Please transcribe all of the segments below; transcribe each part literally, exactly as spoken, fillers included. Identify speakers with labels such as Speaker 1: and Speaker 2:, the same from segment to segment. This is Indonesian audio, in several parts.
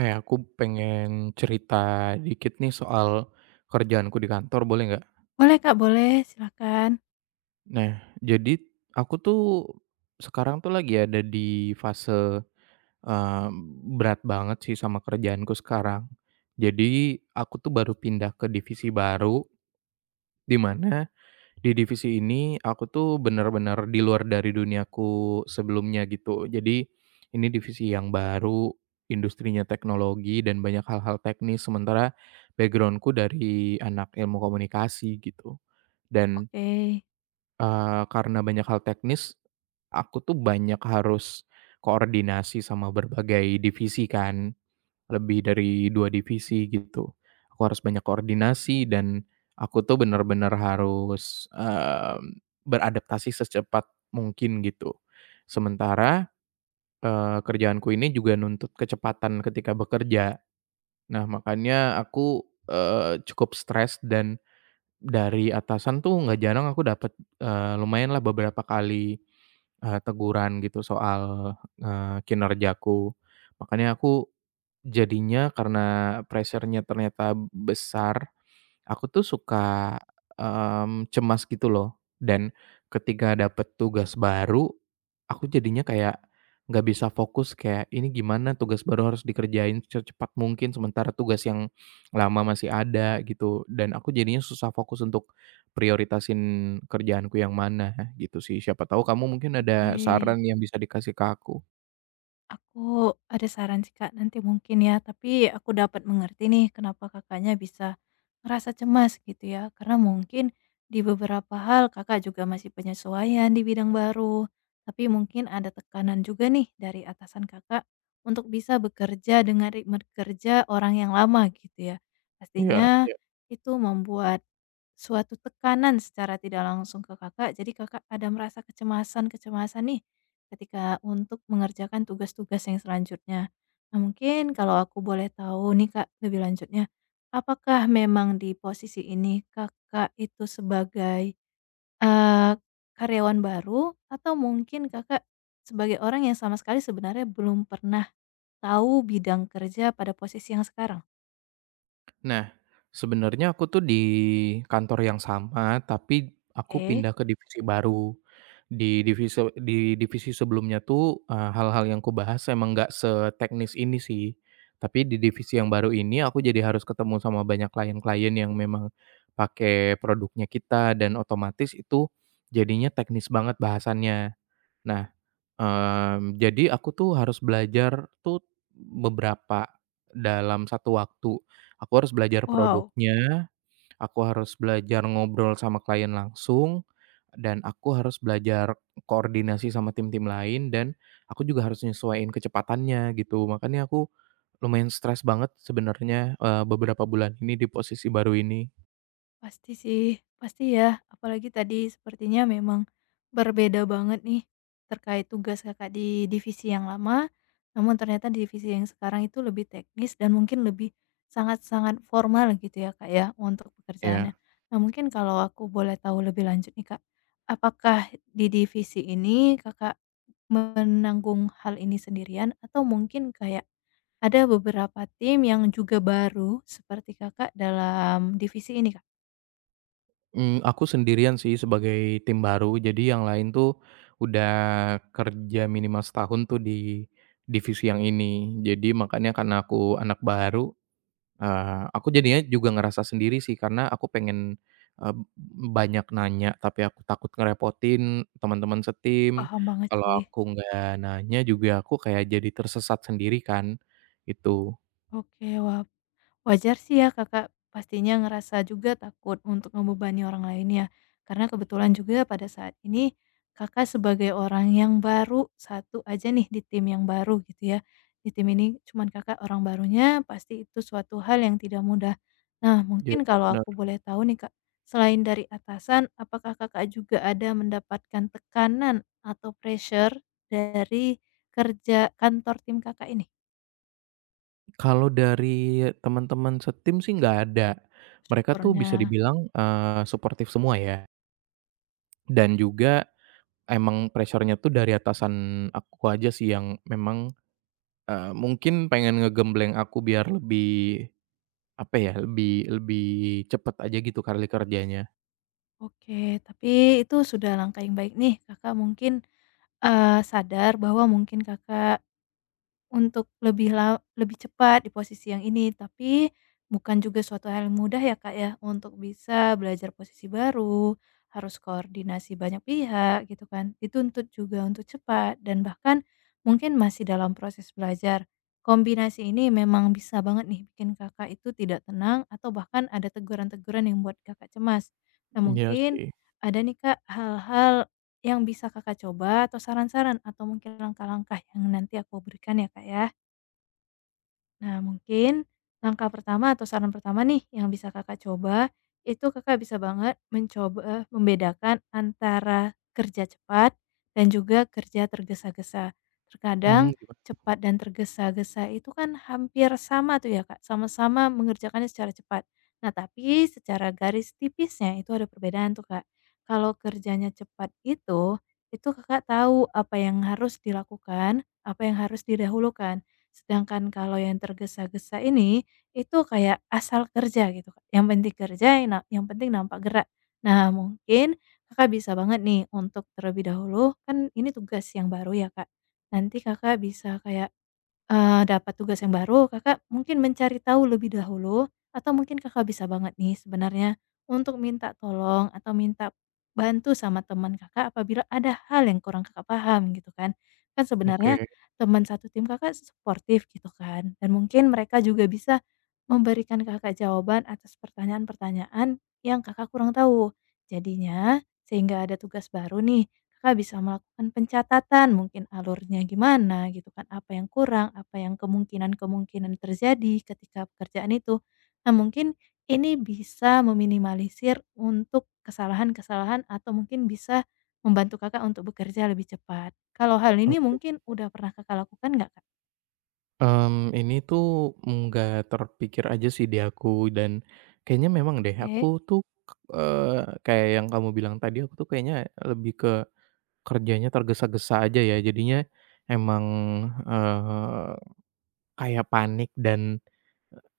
Speaker 1: Eh, aku pengen cerita dikit nih soal kerjaanku di kantor, boleh nggak?
Speaker 2: Boleh Kak, boleh, silakan.
Speaker 1: Nah, jadi aku tuh sekarang tuh lagi ada di fase, eee, berat banget sih sama kerjaanku sekarang. Jadi aku tuh baru pindah ke divisi baru, di mana. Di divisi ini, aku tuh benar-benar di luar dari duniaku sebelumnya gitu. Jadi, ini divisi yang baru, industrinya teknologi dan banyak hal-hal teknis, sementara backgroundku dari anak ilmu komunikasi gitu. Dan,
Speaker 2: Oke.
Speaker 1: eee, karena banyak hal teknis, aku tuh banyak harus koordinasi sama berbagai divisi kan, lebih dari dua divisi gitu. Aku harus banyak koordinasi dan aku tuh bener-bener harus, mmm, beradaptasi secepat mungkin gitu. Sementara, eee, kerjaanku ini juga nuntut kecepatan ketika bekerja. Nah makanya aku, eee, cukup stres dan dari atasan tuh nggak jarang aku dapet, eee, lumayanlah beberapa kali, eee, teguran gitu soal, eee, kinerjaku. Makanya aku Jadinya karena pressure-nya ternyata besar, aku tuh suka, mmm, cemas gitu loh. Dan ketika dapet tugas baru, aku jadinya kayak nggak bisa fokus, kayak, "Ini gimana? Tugas baru harus dikerjain secepat mungkin, sementara tugas yang lama masih ada," gitu. Dan aku jadinya susah fokus untuk prioritasin kerjaanku yang mana, gitu sih. Siapa tahu kamu mungkin ada
Speaker 2: Oke.
Speaker 1: saran yang bisa dikasih ke aku.
Speaker 2: Aku ada saran sih Kak, nanti mungkin ya, tapi aku dapat mengerti nih kenapa Kakaknya bisa ngerasa cemas gitu ya. Karena mungkin di beberapa hal Kakak juga masih penyesuaian di bidang baru, tapi mungkin ada tekanan juga nih dari atasan Kakak untuk bisa bekerja dengan ritme kerja orang yang lama gitu ya.
Speaker 1: Iya.
Speaker 2: Pastinya itu membuat suatu tekanan secara tidak langsung ke Kakak, jadi Kakak ada merasa kecemasan-kecemasan nih ketika untuk mengerjakan tugas-tugas yang selanjutnya. Nah, mungkin kalau aku boleh tahu nih, Kak, lebih lanjutnya, apakah memang di posisi ini Kakak itu sebagai, eee, karyawan baru atau mungkin Kakak sebagai orang yang sama sekali sebenarnya belum pernah tahu bidang kerja pada posisi yang sekarang?
Speaker 1: Nah, sebenarnya aku tuh di kantor yang sama, tapi aku
Speaker 2: Oke,
Speaker 1: pindah ke divisi baru. Di divisi di divisi sebelumnya tuh, eee, hal-hal yang kubahas emang nggak seteknis ini sih. Tapi di divisi yang baru ini aku jadi harus ketemu sama banyak klien-klien yang memang pakai produknya kita dan otomatis itu jadinya teknis banget bahasannya. Nah, Mmm, jadi aku tuh harus belajar tuh beberapa dalam satu waktu. Aku harus belajar
Speaker 2: wow.
Speaker 1: produknya, aku harus belajar ngobrol sama klien langsung, dan aku harus belajar koordinasi sama tim-tim lain, dan aku juga harus nyesuaiin kecepatannya gitu. Makanya aku lumayan stres banget sebenarnya, eee, beberapa bulan ini di posisi baru ini.
Speaker 2: Pasti sih, pasti ya. Apalagi tadi sepertinya memang berbeda banget nih terkait tugas Kakak di divisi yang lama, namun ternyata di divisi yang sekarang itu lebih teknis dan mungkin lebih sangat-sangat formal gitu ya, Kak, ya, untuk pekerjaannya.
Speaker 1: Ya.
Speaker 2: Nah, mungkin kalau aku boleh tahu lebih lanjut nih, Kak, apakah di divisi ini Kakak menanggung hal ini sendirian atau mungkin kayak ada beberapa tim yang juga baru seperti Kakak dalam divisi ini, Kak?
Speaker 1: Mmm, aku sendirian sih sebagai tim baru, jadi yang lain tuh udah kerja minimal setahun tuh di divisi yang ini. Jadi makanya karena aku anak baru, eee, aku jadinya juga ngerasa sendiri sih karena aku pengen, eee, banyak nanya tapi aku takut ngerepotin teman-teman setim.
Speaker 2: Paham banget
Speaker 1: Kalau
Speaker 2: sih.
Speaker 1: aku nggak nanya juga aku kayak jadi tersesat sendiri kan, gitu.
Speaker 2: Oke, wah wajar sih ya Kakak pastinya ngerasa juga takut untuk ngebebani orang lain ya. Karena kebetulan juga pada saat ini Kakak sebagai orang yang baru satu aja nih di tim yang baru gitu ya. Di tim ini cuman Kakak orang barunya pasti itu suatu hal yang tidak mudah. Nah,
Speaker 1: Iya
Speaker 2: mungkin kalau
Speaker 1: bener.
Speaker 2: aku boleh tahu nih Kak, selain dari atasan, apakah Kakak juga ada mendapatkan tekanan atau pressure dari kerja kantor tim Kakak ini?
Speaker 1: Kalau dari teman-teman setim sih nggak ada. Mereka tuh bisa
Speaker 2: Syukurnya.
Speaker 1: dibilang, eee, suportif semua ya, dan juga emang pressure-nya tuh dari atasan aku aja sih yang memang, eee, mungkin pengen ngegembleng aku biar lebih, apa ya, lebih lebih cepet aja gitu kali kerjanya.
Speaker 2: Oke, tapi itu sudah langkah yang baik nih Kakak mungkin, eee, sadar bahwa mungkin Kakak, untuk lebih la lebih cepat di posisi yang ini, tapi bukan juga suatu hal yang mudah ya, Kak, ya, untuk bisa belajar posisi baru, harus koordinasi banyak pihak gitu kan, dituntut juga untuk cepat dan bahkan mungkin masih dalam proses belajar. Kombinasi ini memang bisa banget nih bikin Kakak itu tidak tenang atau bahkan ada teguran-teguran yang buat Kakak cemas. Nah
Speaker 1: Iya
Speaker 2: mungkin
Speaker 1: sih.
Speaker 2: ada nih, Kak, hal-hal yang bisa Kakak coba atau saran-saran atau mungkin langkah-langkah yang nanti aku berikan ya, Kak, ya? Nah, mungkin langkah pertama atau saran pertama nih yang bisa Kakak coba, itu Kakak bisa banget mencoba eh, membedakan antara kerja cepat dan juga kerja tergesa-gesa. Terkadang
Speaker 1: Mmm, gimana?
Speaker 2: cepat dan tergesa-gesa itu kan hampir sama tuh ya, Kak, sama-sama mengerjakannya secara cepat. Nah, tapi secara garis tipisnya itu ada perbedaan tuh, Kak. Kalau kerjanya cepat itu, itu Kakak tahu apa yang harus dilakukan, apa yang harus didahulukan. Sedangkan kalau yang tergesa-gesa ini, itu kayak asal kerja gitu, Kak, yang penting kerja, yang na yang penting nampak gerak. Nah, mungkin Kakak bisa banget nih untuk terlebih dahulu, kan ini tugas yang baru ya, Kak. Nanti Kakak bisa kayak Eee, dapat tugas yang baru, Kakak mungkin mencari tahu lebih dahulu atau mungkin Kakak bisa banget nih sebenarnya untuk minta tolong atau minta bantu sama teman Kakak apabila ada hal yang kurang Kakak paham gitu kan. Kan
Speaker 1: Oke
Speaker 2: sebenarnya teman satu tim Kakak suportif gitu kan dan mungkin mereka juga bisa memberikan Kakak jawaban atas pertanyaan-pertanyaan yang Kakak kurang tahu. Jadinya sehingga ada tugas baru nih, Kakak bisa melakukan pencatatan mungkin alurnya gimana gitu kan, apa yang kurang, apa yang kemungkinan-kemungkinan terjadi ketika pekerjaan itu. Nah mungkin ini bisa meminimalisir untuk kesalahan-kesalahan atau mungkin bisa membantu Kakak untuk bekerja lebih cepat. Kalau hal ini
Speaker 1: oke.
Speaker 2: mungkin udah pernah Kakak lakukan nggak, Kak?
Speaker 1: Mmm, ini tuh nggak terpikir aja sih di aku dan kayaknya memang deh
Speaker 2: Oke
Speaker 1: aku tuh, eee, kayak yang kamu bilang tadi aku tuh kayaknya lebih ke kerjanya tergesa-gesa aja ya jadinya emang, eee, kayak panik dan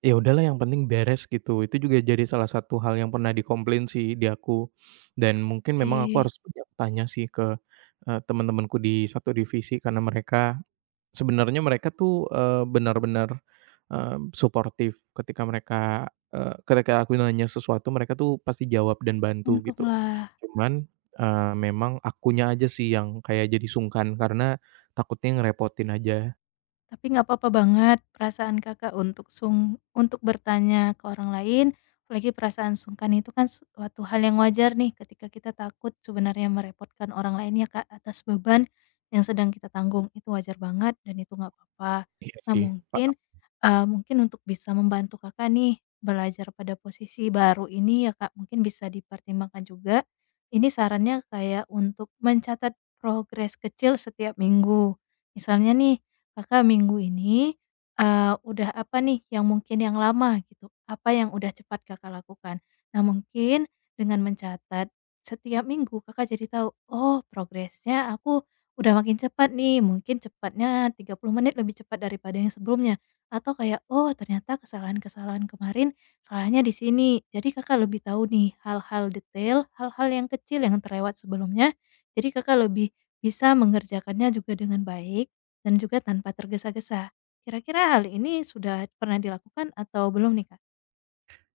Speaker 1: ya udahlah yang penting beres gitu. Itu juga jadi salah satu hal yang pernah dikomplain sih di aku dan mungkin memang aku
Speaker 2: oke,
Speaker 1: harus banyak tanya sih ke, eee, teman-temanku di satu divisi karena mereka. Sebenarnya mereka tuh, eee, benar-benar, mmm, suportif ketika mereka, eee, ketika aku nanya sesuatu mereka tuh pasti jawab dan bantu gitu.
Speaker 2: untunglah.
Speaker 1: Cuman, eee, memang akunya aja sih yang kayak jadi sungkan karena takutnya ngerepotin aja.
Speaker 2: Tapi nggak apa-apa banget perasaan Kakak untuk sung untuk bertanya ke orang lain, apalagi perasaan sungkan itu kan suatu hal yang wajar nih ketika kita takut sebenarnya merepotkan orang lain ya Kak, atas beban yang sedang kita tanggung. Itu wajar banget dan itu nggak apa-apa.
Speaker 1: Iya
Speaker 2: Nah
Speaker 1: sih,
Speaker 2: mungkin,
Speaker 1: paham.
Speaker 2: eee, mungkin untuk bisa membantu Kakak nih belajar pada posisi baru ini ya Kak, mungkin bisa dipertimbangkan juga, ini sarannya kayak untuk mencatat progres kecil setiap minggu. Misalnya nih, Kakak minggu ini, eee, udah apa nih yang mungkin yang lama gitu, apa yang udah cepat Kakak lakukan. Nah mungkin dengan mencatat setiap minggu Kakak jadi tahu, "Oh progresnya aku udah makin cepat nih." Mungkin cepatnya tiga puluh menit lebih cepat daripada yang sebelumnya, atau kayak, "Oh ternyata kesalahan-kesalahan kemarin salahnya di sini." Jadi Kakak lebih tahu nih hal-hal detail, hal-hal yang kecil yang terlewat sebelumnya, jadi Kakak lebih bisa mengerjakannya juga dengan baik dan juga tanpa tergesa-gesa. Kira-kira hal ini sudah pernah dilakukan atau belum nih, Kak?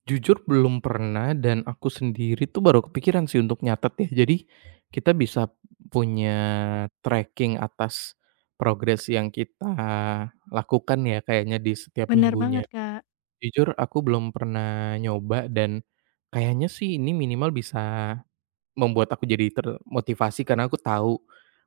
Speaker 1: Jujur belum pernah dan aku sendiri tuh baru kepikiran sih untuk nyatet ya. Jadi kita bisa punya tracking atas progres yang kita lakukan ya kayaknya di setiap
Speaker 2: Bener
Speaker 1: minggunya.
Speaker 2: banget, Kak.
Speaker 1: Jujur aku belum pernah nyoba dan kayaknya sih ini minimal bisa membuat aku jadi termotivasi karena aku tahu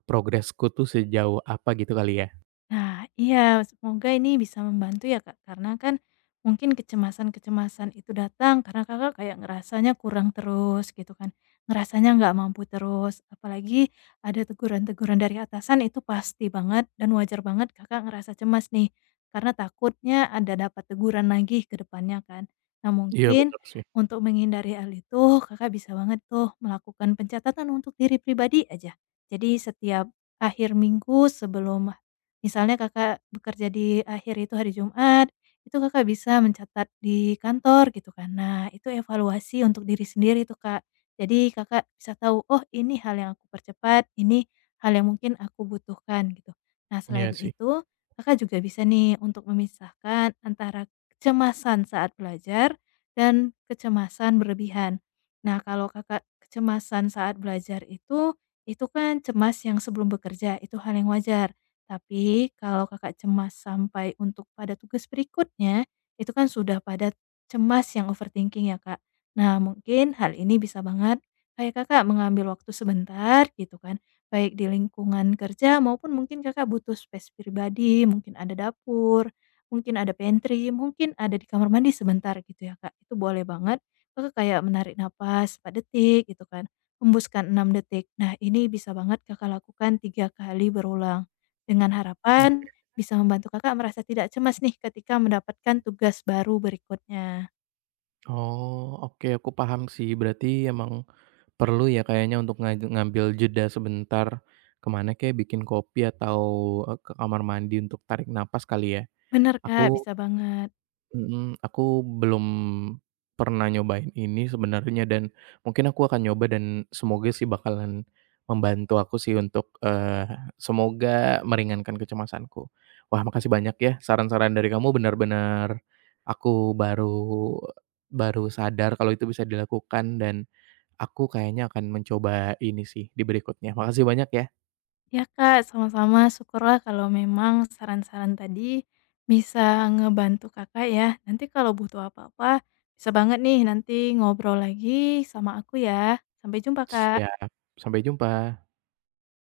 Speaker 1: progresku tuh sejauh apa gitu kali ya.
Speaker 2: Nah, iya, semoga ini bisa membantu ya, Kak, karena kan mungkin kecemasan-kecemasan itu datang karena Kakak kayak ngerasanya kurang terus gitu kan. Ngerasanya nggak mampu terus, apalagi ada teguran-teguran dari atasan itu pasti banget dan wajar banget Kakak ngerasa cemas nih, karena takutnya ada dapat teguran lagi ke depannya kan. Nah,
Speaker 1: Iya
Speaker 2: mungkin
Speaker 1: bener sih,
Speaker 2: untuk menghindari hal itu, Kakak bisa banget tuh melakukan pencatatan untuk diri pribadi aja. Jadi setiap akhir minggu sebelum Misalnya Kakak bekerja di akhir itu hari Jumat, itu Kakak bisa mencatat di kantor gitu kan. Nah, itu evaluasi untuk diri sendiri tuh, Kak. Jadi Kakak bisa tahu, "Oh, ini hal yang aku percepat, ini hal yang mungkin aku butuhkan," gitu. Nah,
Speaker 1: iya
Speaker 2: selain
Speaker 1: sih.
Speaker 2: itu, Kakak juga bisa nih untuk memisahkan antara kecemasan saat belajar dan kecemasan berlebihan. Nah, kalau Kakak kecemasan saat belajar itu, itu kan cemas yang sebelum bekerja, itu hal yang wajar. Tapi kalau Kakak cemas sampai untuk pada tugas berikutnya, itu kan sudah pada cemas yang overthinking ya, Kak. Nah, mungkin hal ini bisa banget kayak Kakak mengambil waktu sebentar gitu kan, baik di lingkungan kerja maupun mungkin Kakak butuh space pribadi, mungkin ada dapur, mungkin ada pantry, mungkin ada di kamar mandi sebentar gitu ya, Kak. Itu boleh banget Kakak kayak menarik napas empat detik gitu kan, hembuskan enam detik. Nah, ini bisa banget Kakak lakukan tiga kali berulang. Dengan
Speaker 1: Mmm,
Speaker 2: harapan bisa membantu Kakak merasa tidak cemas nih ketika mendapatkan tugas baru berikutnya.
Speaker 1: oh oke aku paham sih berarti emang perlu ya kayaknya untuk nga ngambil jeda sebentar kemana kayak bikin kopi atau, eee, ke kamar mandi untuk tarik napas kali ya?
Speaker 2: Benar Kak,
Speaker 1: Aku
Speaker 2: bisa banget.
Speaker 1: Mhm, aku belum pernah nyobain ini sebenarnya dan mungkin aku akan nyoba dan semoga sih bakalan membantu aku sih untuk, eee, semoga meringankan kecemasanku. Wah makasih banyak ya saran-saran dari kamu benar-benar aku baru baru sadar kalau itu bisa dilakukan dan aku kayaknya akan mencoba ini sih di berikutnya. Makasih banyak ya.
Speaker 2: Ya Kak, sama-sama syukurlah kalau memang saran-saran tadi bisa ngebantu Kakak ya. Nanti kalau butuh apa-apa bisa banget nih nanti ngobrol lagi sama aku ya. Sampai jumpa Kak.
Speaker 1: Siap, sampai jumpa.